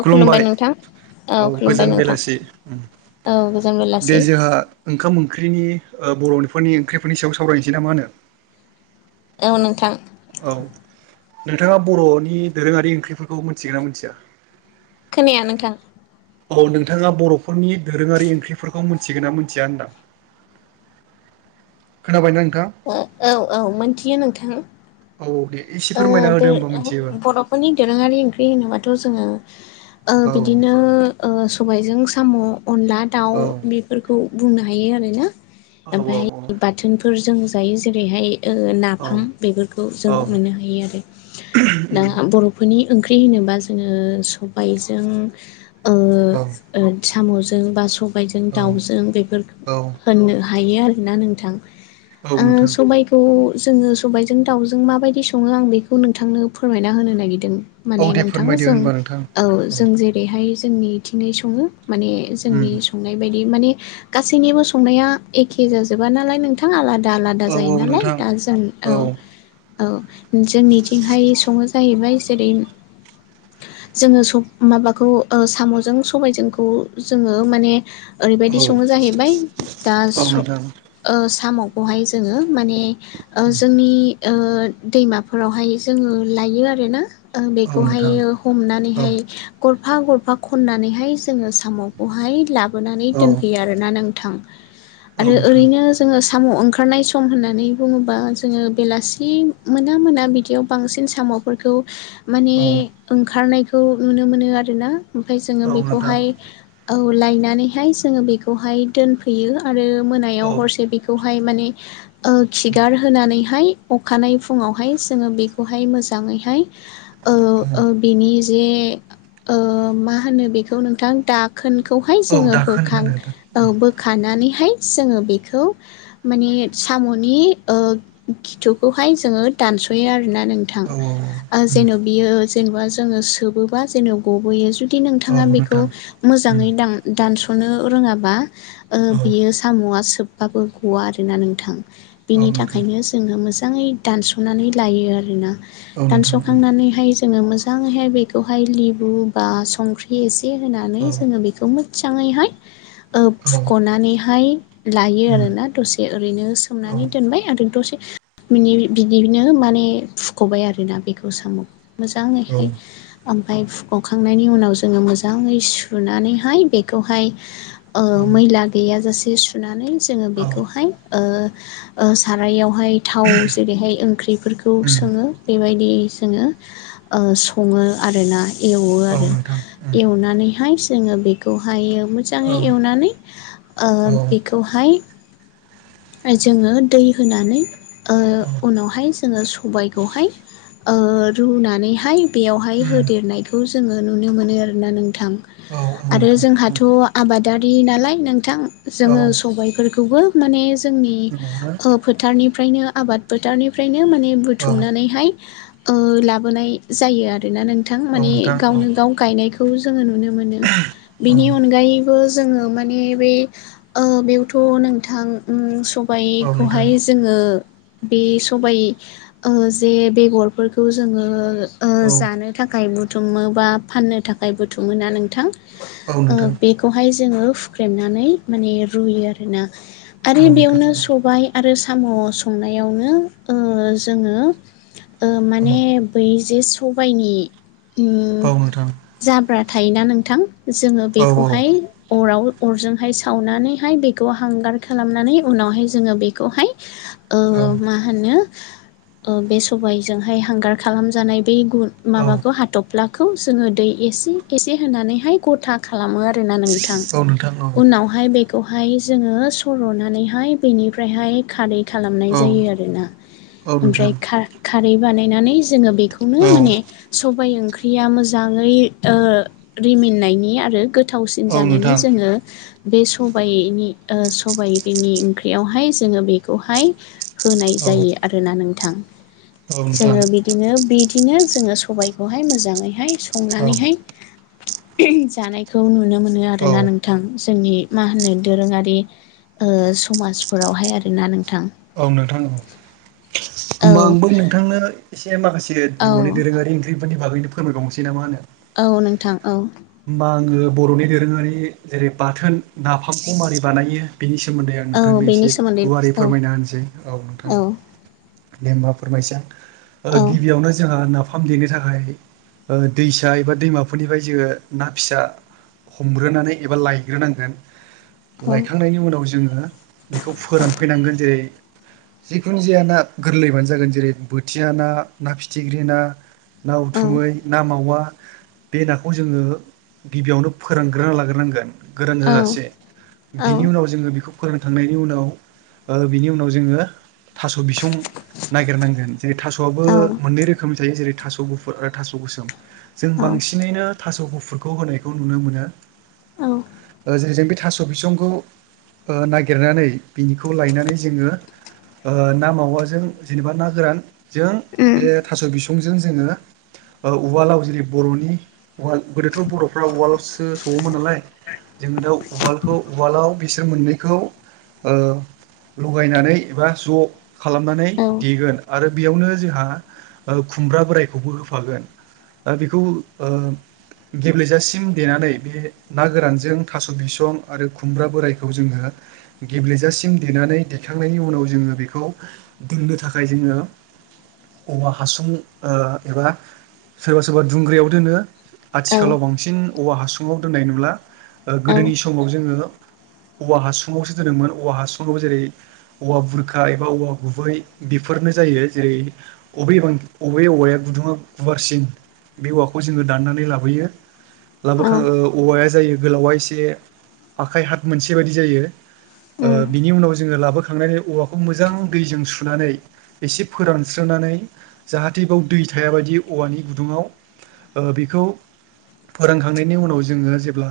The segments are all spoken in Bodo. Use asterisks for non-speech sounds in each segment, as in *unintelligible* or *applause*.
औ खुलुमबाय नोंथां औ खुलुमबाय गोजान नोंथां बेलासि औ गोजोन दे बेलासि जोंहा ओंखाम ओंख्रिनि बर'फोरनि ओंख्रिफोरनि सायाव सावरायनोसै ना मा होनो औ नोंथां औ नोंथाङा बर'नि दोरोङारि ओंख्रिफोरखौ मिथिगोन ना मिथिया खोनाया नोंथां औ नोंथाङा बर'फोरनि दोरोङारि ओंख्रिफोरखौ मिथिगोन ना मिथिया होनदां खोना बाय ना औ औ मोनथियो नोंथां औ दे एसे फोरमायना होदो होमबा मिथियोबा बर'फोरनि दोरोङारि ओंख्रि होनोबाथ' जोङो औ बिदिनो सबायजों साम' अनला दाउ औ बेफोरखौ बुंनो हायो आरोना औ औ ओमफफ्रायहाय बाथोनफोर जों जायो जेरैहाय नाफाम बेफोरखौ जों मोननो हायो आरो दा बर'फोरनि ओंख्रि होनोबा जोङो सबायजों ओ औ ओ साम'जों बा सबायजों औ दाउजों बेफोर होननो हायो आरोना नोंथां औ नोंथां सबायखौ जोङो सबायजों दाउजों माबायदि सङो आं बेखौ नोंथांनो फोरमायना होनो नागिरदों औ माने दे नोंथां फोरमायदो जों होनबा नोंथां औ जों जेरैहाय जोंनिथिंङै सङो माने उम जोंनि संनाय बायदि माने गासैनिबो संनाया एखे जाजोबा नालाय नोंथां आलादा आदा आलादा औ जायो औ नालाय नोंथां दा जों औ औ जोंनिथिंहाय सङो जाहैबाय जेरै जोङो माबाखौ साम'जों सबायजोंखौ जोङो माने औ ओरैबायदि सङो जाहैबाय दा औ नोंथां सामावखौहाय जोङो माने उम जोंनि दैमाफोरावहाय जोङो लायो आरो ना औ बेखौहाय नोंथां औ हमनानैहाय ग गरफा गरफा खननानैहाय जोङो साम'खौहाय लाबोनानै औ दोनफैयो आरोना नोंथां औ आरो नोंथां ओरैनो जोङो साम' ओंखारनाय सम होननानै बुङोबा जोङो बेलासि मोना मोना बिदियाव बांसिन साम'फोरखौ माने औ ओंखारनायखौ खौ नुनो मोनो आरोना ओमफ्राय जोङो औ नोंथां बेखौहाय औ लायनानैहाय जोङो बेखौहाय दोनफैयो आरो औ मोनायाव हरसे बेखौ माने खिगार होनानैहाय अखानायै फुं फुङावहाय जोङो बेखौहाय मोजांङैहाय औ जे मा होनो बेखौ नोंथां दा खोनखौहाय औ जोङो दाखोन बोखां होनो नोंथां बोखानानैहाय जोङो बेखौ माने साम'नि खिथुखौहाय जोङो दानस'यो आरोना नोंथां औ औ जेन' बियो जेनेबा जोङो सोबोबा जेन' गबोयो जुदि औ नोंथाङा बेखौ नोंथां मोजाङै दानस नो नो रोङाबा औ बियो साम'आ सोबबाबो गवा आरोना नोंथां औ बिनि नोंथां थाखायनो जोङो मोजाङै दानस'नानै लायो आरोना औ नोंथां दानस'खांनानैहाय जोङो मोजाङैहाय बेखौहाय लेबु बा संख्रि एसे। होनानै औ जोङो बेखौ मोजाङैहाय। औ औ नोंथां औ फुख'नानैहाय लायो आरोना दसे ओरैनो सोमनानै औ दोनबाय आरो दसे। बिदिनो माने फुख'बाय आरोना बेखौ साम' मोजाङैहाय नोंथां फाय हखखांनायनि उनाव जोङो मोजाङै सुनानैहाय बेखौहाय। ओ औ मैला गैयाजासे सुनानै जोङो बेखौहाय ओ ओ सारायाव। फाय थाव जेरैहाय ओंख्रिफोरखौ सोङो बे। बायदि जोङो ओ सङो आरोना एवो आरो एवनानैहाय जोङो बेखौहाय मोजाङै एवनानै ओ बेखौहाय जोङो दै होनानै ओ उनावहाय जोङो सबायखौहाय। ओ रुनानैहाय बेयावहाय होदेरनायखौ जोङो नुनो मोनो आरोना नों थां आरो जोंहाथ' आबाद। दारि नालाय नोंथां जोङो सबायफोरखौबो माने। जोंनि नंगौना फो फोथारनिफ्रायनो आबाद फोथारनिफ्रायनो माने औ बुथुमनानैहाय ओ लाबोनाय जायो आरोना नोंथां औ माने नोंथां औ गावनो औ गाव गायनायखौ जोङो नुनो। मोनो बिनि अनगायैबो। जोङो माने बे ओ बेयावथ' नोंथां उम सं औ नोंथां बायखौहाय जोङो बे सबाय ओ जे बेगरफोरखौ जोङो ओ औ जानो थाखाय बुथुमो बा फाननो थाखाय बुथुमो ना नोंथां औ ओ नोंथां बेखौहाय जोङो हुख्रेमनानै माने रुयो आरोना। आरो औ बेयावनो सबाय आरो साम' संनायावनो ओ जोङो। ओ नोंथां माने बै जे सबायनि उम औ औ नोंथां जाब्रा। थायोना नोंथां जोङो औ बेखौहाय अराव। अरजोंहाय सावनानैहाय बेखौ हांगार खालामनानै उनावहाय जोङो बेखौहाय। ओ मा होनो बे सबायजोंहाय हांगार खालामजानाय बे गुन औ माबाखौ हाथफ्लाखौ जोङो दै एसे एसे होनानैहाय गथा खालामो आरो। रो ना नोंथां औ नोंथां औ उनावहाय बेख खौहाय जोङो सर'नानैहाय बेनिफ्रायहाय खारै खालामनाय औ जायो आरोना औ नोंथां ओमफ्राय खा खारै बानायनानै जोङो बे खौनो औ माने सबाय ओंख्रिया मोजाङै ओ रिमिनायनि आरो गो थावसिन औ जानायनि नोंथां जोङो बे सबाइनि ओ सो सबाइ बिनि ओंख्रियावहाय जोङो बेखौहाय होनाय औ जायो आरोना नोंथां। औ नोंथां जोङो बिदिनो बिदिनो जोङो सबायखौहाय मोजाङैहाय। औ संनानैहाय जानायखौ नुनो मोनो आरोना नोंथां। जोंनि मा होनो दोरोङारि ओ समाजफोरावहाय आरोना नों। औ नोंथां औ होमबा आंबो नोंथांनो एसे माखासे *unintelligible* बर'नि औ दोरोङारि ओंख्रिफोरनि बागैनो फोरायबावनोसै ना मा होनो। औ नोंथां औ। होमबा आङो बर'नि दोरोङारि जेरै बाथोन नाफामखौ मारै बानायो बिनि सो सोमोन्दै आं औ नोंथांनो बेनि एसे सोमोन्दै गुवारै औ फोरमायना होनो। सै औ नोंथां दे होनबा फोरमायसां औ गिबियावनो जोंहा ना। फाम देनो थाखाय ओ दैसा एबा दैमाफोरनिफ्राय जोङो ना फिसा। हमग्रोनानै एबा लायग्रोनांगोन औ लायखांनायनि उनाव जोङो बेखौ फोरानफैनांगोन जेरै जिखुनु जाया ना गोरलैबानो जागोन जेरै बोथिया ना ना फिथिग्रि ना। ना औ उथुमै ना मावा बे नाखौ जोङो गिबियावनो फोरानग्रोना लाग्रोनांगोन गोरान औ जाजासे बिनि उनाव जोङो बेखौ फोरानखांनायनि उनाव ओ बिनि उनाव खौ जोङो थ'स बिसं नागिरनांगोन जेरै थास'आबो औ मोननै रोखोमनि थायो जेरै थास' गुफुर आरो थास' गोसोम जों बांसिनैनो थास' गुफुरखौ होनायखौ नुनो मोनो औ जो जों बे थास' बिसंखौ ओ नागिरनानै बिनिखौ लायनानै जोङो ओ ना मावाजों जेनेबा ना गोरानजों उम बे थास' बिस' संजों जोङो उवालाव जेरै बर'नि उवाल गोदोथ' बर'फ्रा उवालावसो सौवोमोन नालाय जोङो दा उवालखौ उवालाव बिसोर मोननैखौ ओह गलायनानै एबा ज खालामनानै देगोन आरो बेयावनो जोहा खुमब्राबो बोरायखौबो होफागोन बेखौ ओह गेब्लेजासिम देनानै बे ना गोरानजों थास' बिसं आरो खुमब्रा बोरायखौ जोङो गेब्लेेजासिम देनानै दिखांनायनि उनाव जोङो बेखौ दोननो थाखाय जोङो औवा हासुं ओ एबा सोरबा सोरबा दुंग्रायाव दोनो औ आथिखालाव बांसिन औवा हासुङाव दोननाय नुला औ गोदोनि समाव जोङो औवा हासुुङावसो दोनोमोन औवा हासुङावबो जेरै औवा बुरखा एबा औवा गुबै बेफोरनो जायो जेरै अबे बां बबेबे औवाया गुदुङा गुवारसिन बे औवाखौ जोङो दाननानै लाबोयो औ लाबोखां औवाया जायो गोलावा एसे आखाइ हाथ मोनसे बायदि जायो उम बिनि उनाव ज जोङो लाबोखांनानै औवाखौ मोजां दैजों सुनानै एसे फोरानस्रांनानै जाहाथे बेाव दै थाया बायदि औवानि गुदुङाव ओ बेखौ फोरांखांनायनि उनाव जोङो जेब्ला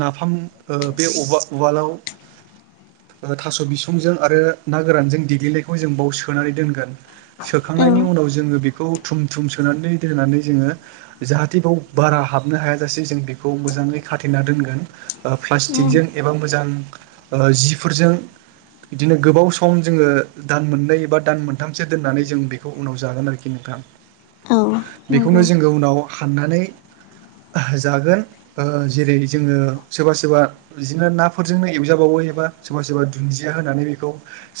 नाफाम ओ बे उवालाव थास' बिसंजों आरो ना गोरानजों देग्लिनायखौ जों बाव सोनानै दोनगोन औ सोखांनायनि उनाव जोङो बे थुम थुम सोनानै दोननानै जोङो जाहाथे बेयाव बारा हाबनो हायाजासे जों बेखौ मो जाङै खाथेना दोनगोन औ प्लासटिकजों एबा मोजां जिफोरजों बिदिनो गोबाव सम जोङो दान मोननै बा दान मोनथामसो दोननानै जों बेखौ उनाव जागोन आरोखि न औ बेखौनो नंगौ जोङो उनाव हाननानै जागोन ओ जेरै जोङो सोरबा सोरबा बिदिनो नाफोरजोंनो एवजाबावो एबा सोरबा सोरबा दुन्दिया होनानै बेखौ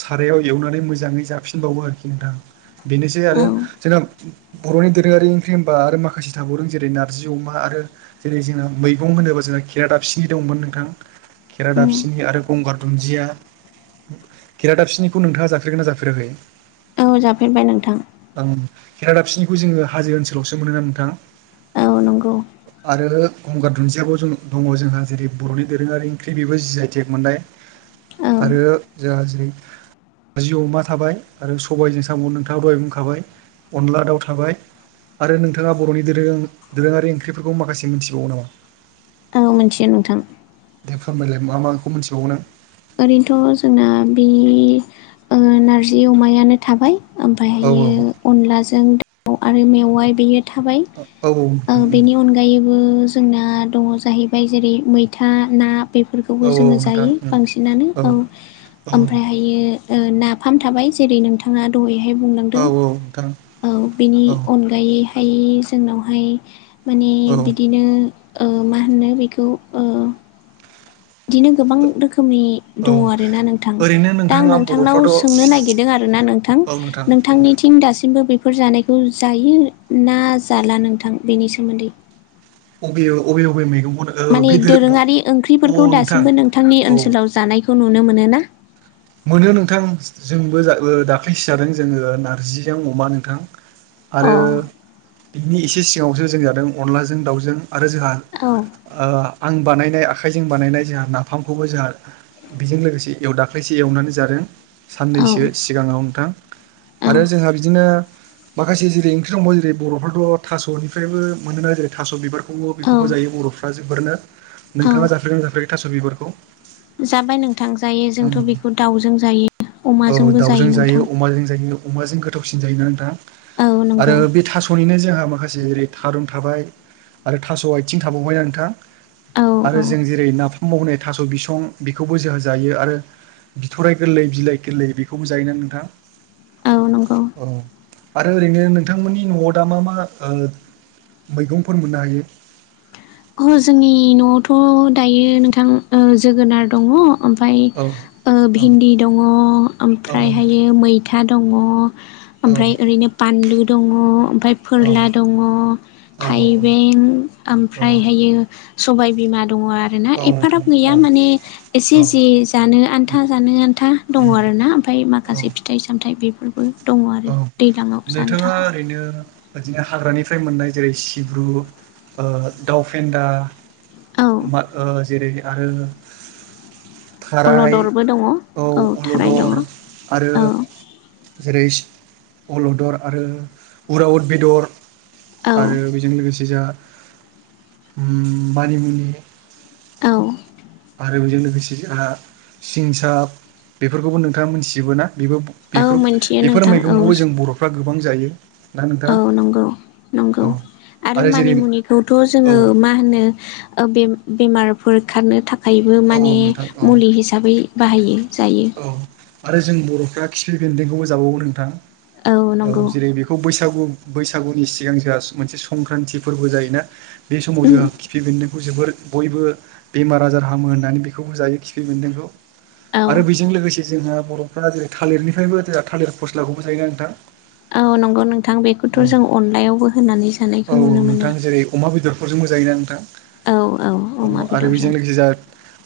सारायाव एवनानै मोजाङै जाफिनबावो आरोखि नोंथां बेनोसै आरो औ जोंना बर'नि दोरोङारि ओंख्रि होनबा आरो माखासे थाबावदों जेरै नारजि अमा आरो जेरै जोंना मैगं होनोबा जोंहा खेरादाफिनि दंमोन नोंथां उम खेरादाफिनि आरो गंगार दुन्जिया खेरादाफिनिखौ नोंथाङा जाफेरगोन ना जाफेराखै औ जाफेरबाय नोंथां केेरादाफिनिखौ जोङो हाजो ओनसोलावसो मोनोना नोंथां औ नंगौ आरो गंगार दुन्दियाबो जों दङ जोंहा जेरै बर'नि दोरोङारि ओंख्रि बेबो जि आइ तेक मोननाय औ आरो जोहा जेरै नारजि अमा थाबाय आरो सबायजों साम' नोंथाङा बाय बुंखाबाय अनला दाउ थाबाय आरो नोंथाङा बर'नि दोरों दोरोङारि ओंख्रिफोरखौ माखासे मिथिबावो नामा औ मिथियो नोंथां दे फोरमायलाय मा माखौ मिथिबावो नों ओरैनोथ' जोंना बे नारजि अमायानो थाबाय औ ओमफ्रायहायो अनलाजों दाउ आरो मेवाय बेयो थाबाय औ बेनि अनगायैबो जोंना दङ जाहैबाय जेरै मैथा ना बेफोरखौबो औ जोङो नोंथां जायो बांसिनानो औ ओमफ्रायहायो नाफाम थाबाय जेरै नोंथाङा दहाय औ बुंलांदों नोंथां औ बेनि औ अनगायैहाय जोंनावहाय माने औ बिदिनो मा होनो बेखौ ओह बिदिनो गोबां रोखोमनि औ दङ आरो ना नोंथां ओरैनो दा आं नोंथाङा नोंथांनाव बर'फ्राथ' सोंनो नागिरदों आरो ना नोंथां औ नोंथां दे नोंथांनिथिं दासिमबो बेफोर जानायखौ खौ जायो ना जाला नोंथां बेनि सोमोन्दै अबे अबे अबे मैगं माने दोरोङारि ओंख्रिफोरखौ नोंथां दासिमबो नोंथांनि औ ओनसोलाव जानायखौ नुनो मोनो ना? मोनो नोंथां जोंबो दाख्लैसो जादों जोङो नार्जिजों अमा नोंथां अ आरो औ बिनि एसे सिगाङावसो जों जादों अनलाजों दाउजों आरो जोंहा ओ आं बानायनाय आखाइजों बानायनाय जोंहा नाफामखौबो जोंहा बेजों लोगोसे एवदा खायसे एवनानै जादों औ साननैसो सिगाङाव नोंथां औ आरो जोंहा बिदिनो माखासे जेरै ओंख्रि दंबावो जेरै बर'फ्राथ' थास'निफ्रायबो मोनो ना जेरै थास' बिबारखौ औ बेखौबो जायो बर'फ्रा जोबोरैनो औ नोंथाङा जाफेरगोन जाफेराखै थास' बिबारखौ जाबाय नोंथां जायो जोंथ' बेखौ दाउजों जायो औ अमाजोंबो दाउजों जायो नोंथां अमाजों जायो अमाजों गोथावसिन जायोना नोंथां औ नंगौ आरो बे थास'निनो जों माखासे माखासे थारुन थाबाय आरो थास' आथिं थाबावबाय ना नोंथां औ आरो औ जों जेरै नाफामाव होनाय थास' बिसं बेखौबो जोहा जायो आरो बिथराय गोरलै बिलाइ गोरलै बेखौबो जायोना नोंथां औ नंगौ अ ओरैनो नोंथांमोननि न'आव दा मा मा ओ मैगंफोर मोननो हायो अ जोंनि न'आवथ' दायो नोंथां जोगोनार दङ' ओमफ्राय औ औ भिन्दि दङ औ ओमफ्रायहायो मैथा दङ औ ओमफ्राय ओरैनो बानलु दङ ओमफ्राय फोरला दङ औ थाइबें औ ओमफ्रायहायो सबाय बिमा दङ आरोना औ एफाराब नोंथां गैया औ माने एसे औ जे जानो उम आन्था जानो आनथा दङ उम आरो ना औ माखासे फिथाइ सामथाय औ नोंथाङा थाखाय ओरैनो बिदिनो हाग्रानि फ्राय मोननाय जेरै सिब्रु दाउ फेन्दा औ मा जेरै आरो अलदरबो दङ थाराइखौ औ थाराय दङ अलदर आरो औ जेरै अलदर आरो उराउद बेदर औ आरो बेजों लोगोसे जोंहा मानिमुनि औ आरो बेजों लोगोसे जोंहा सिंसाब बेफोरखौबो नोंथाङा मोनथिजोबो ना औ बेबोफोर मोनथियो बेफोर नोंथां औ मैगंखौबो जों बर'फ्रा गोबां जायो ना नोंथां औ नंगौ नंगौ औ आरो मानिमुनिखौथ' औ जोङो मा होनो बे बेमार होखारनो थाखायबो औ माने नोंथां औ मुलि हिसाबै बाहायो जायो औ आरो जों बर'फ्रा खिफि बेन्दोंखौबो जाबावो नोंथां औ जेरै बेखौ बैसागु बसाग बैसागुनि सिगां जोंहा मोनसे संक्रान्ति फोरबो जायोना बे समाव जोंहा खिफि बेन्दों बेखौ जोबोर बयबो बेमार आजार हामो होननानै बेखौबो जायो खिफि बेन्दोंखौ औ आरो बेजों लोगोसे जोंहा बर'फोरा जेरै थालिरनिफ्रायबो जोंहा थालिर फस्लाखौबो जायो नोंथां औ नंगौ नोंथां बेखौथ' औ जों अनलायावबो होनानै जानायखौ नुनो मोनो मोजाङै ना नोंथां औ अमा औ आरो बेदरजों बेजों लोगोसे जोहा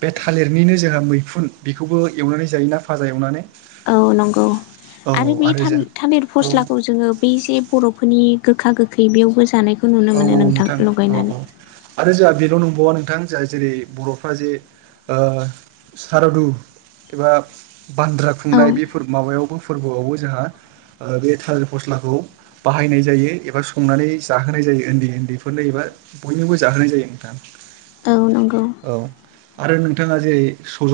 बे थालिरनिनो जोंहा मैखुन बेखौबो एवनानै जायोना फाजा एवनानै औ नंगौ औ आरो बे था जों थालिर औ फस्लाखौ जोङो बै जे बर'फोरनि गोखा गोखै बेयावबो जानाय औ औ नोंथां औ औ आरो जोंहा बेन' नंबावा नों- -थां जोंहा जेरै बर'फ्रा जे सारादु एबा बान्द्रा औ खुंनाय बेफोर माबायावबो फोरबोआवबो‌ जोंहा बे थालिर फस्लाखौ बाहायनाय जायो एबा संनानै जा- -होनाय जायो उन्दै उन्दैफोरनो एबा बयनोबो जाहोनाय जायो नोंथां औ नंगौ औ आरो नोंथाङा जेरै सजन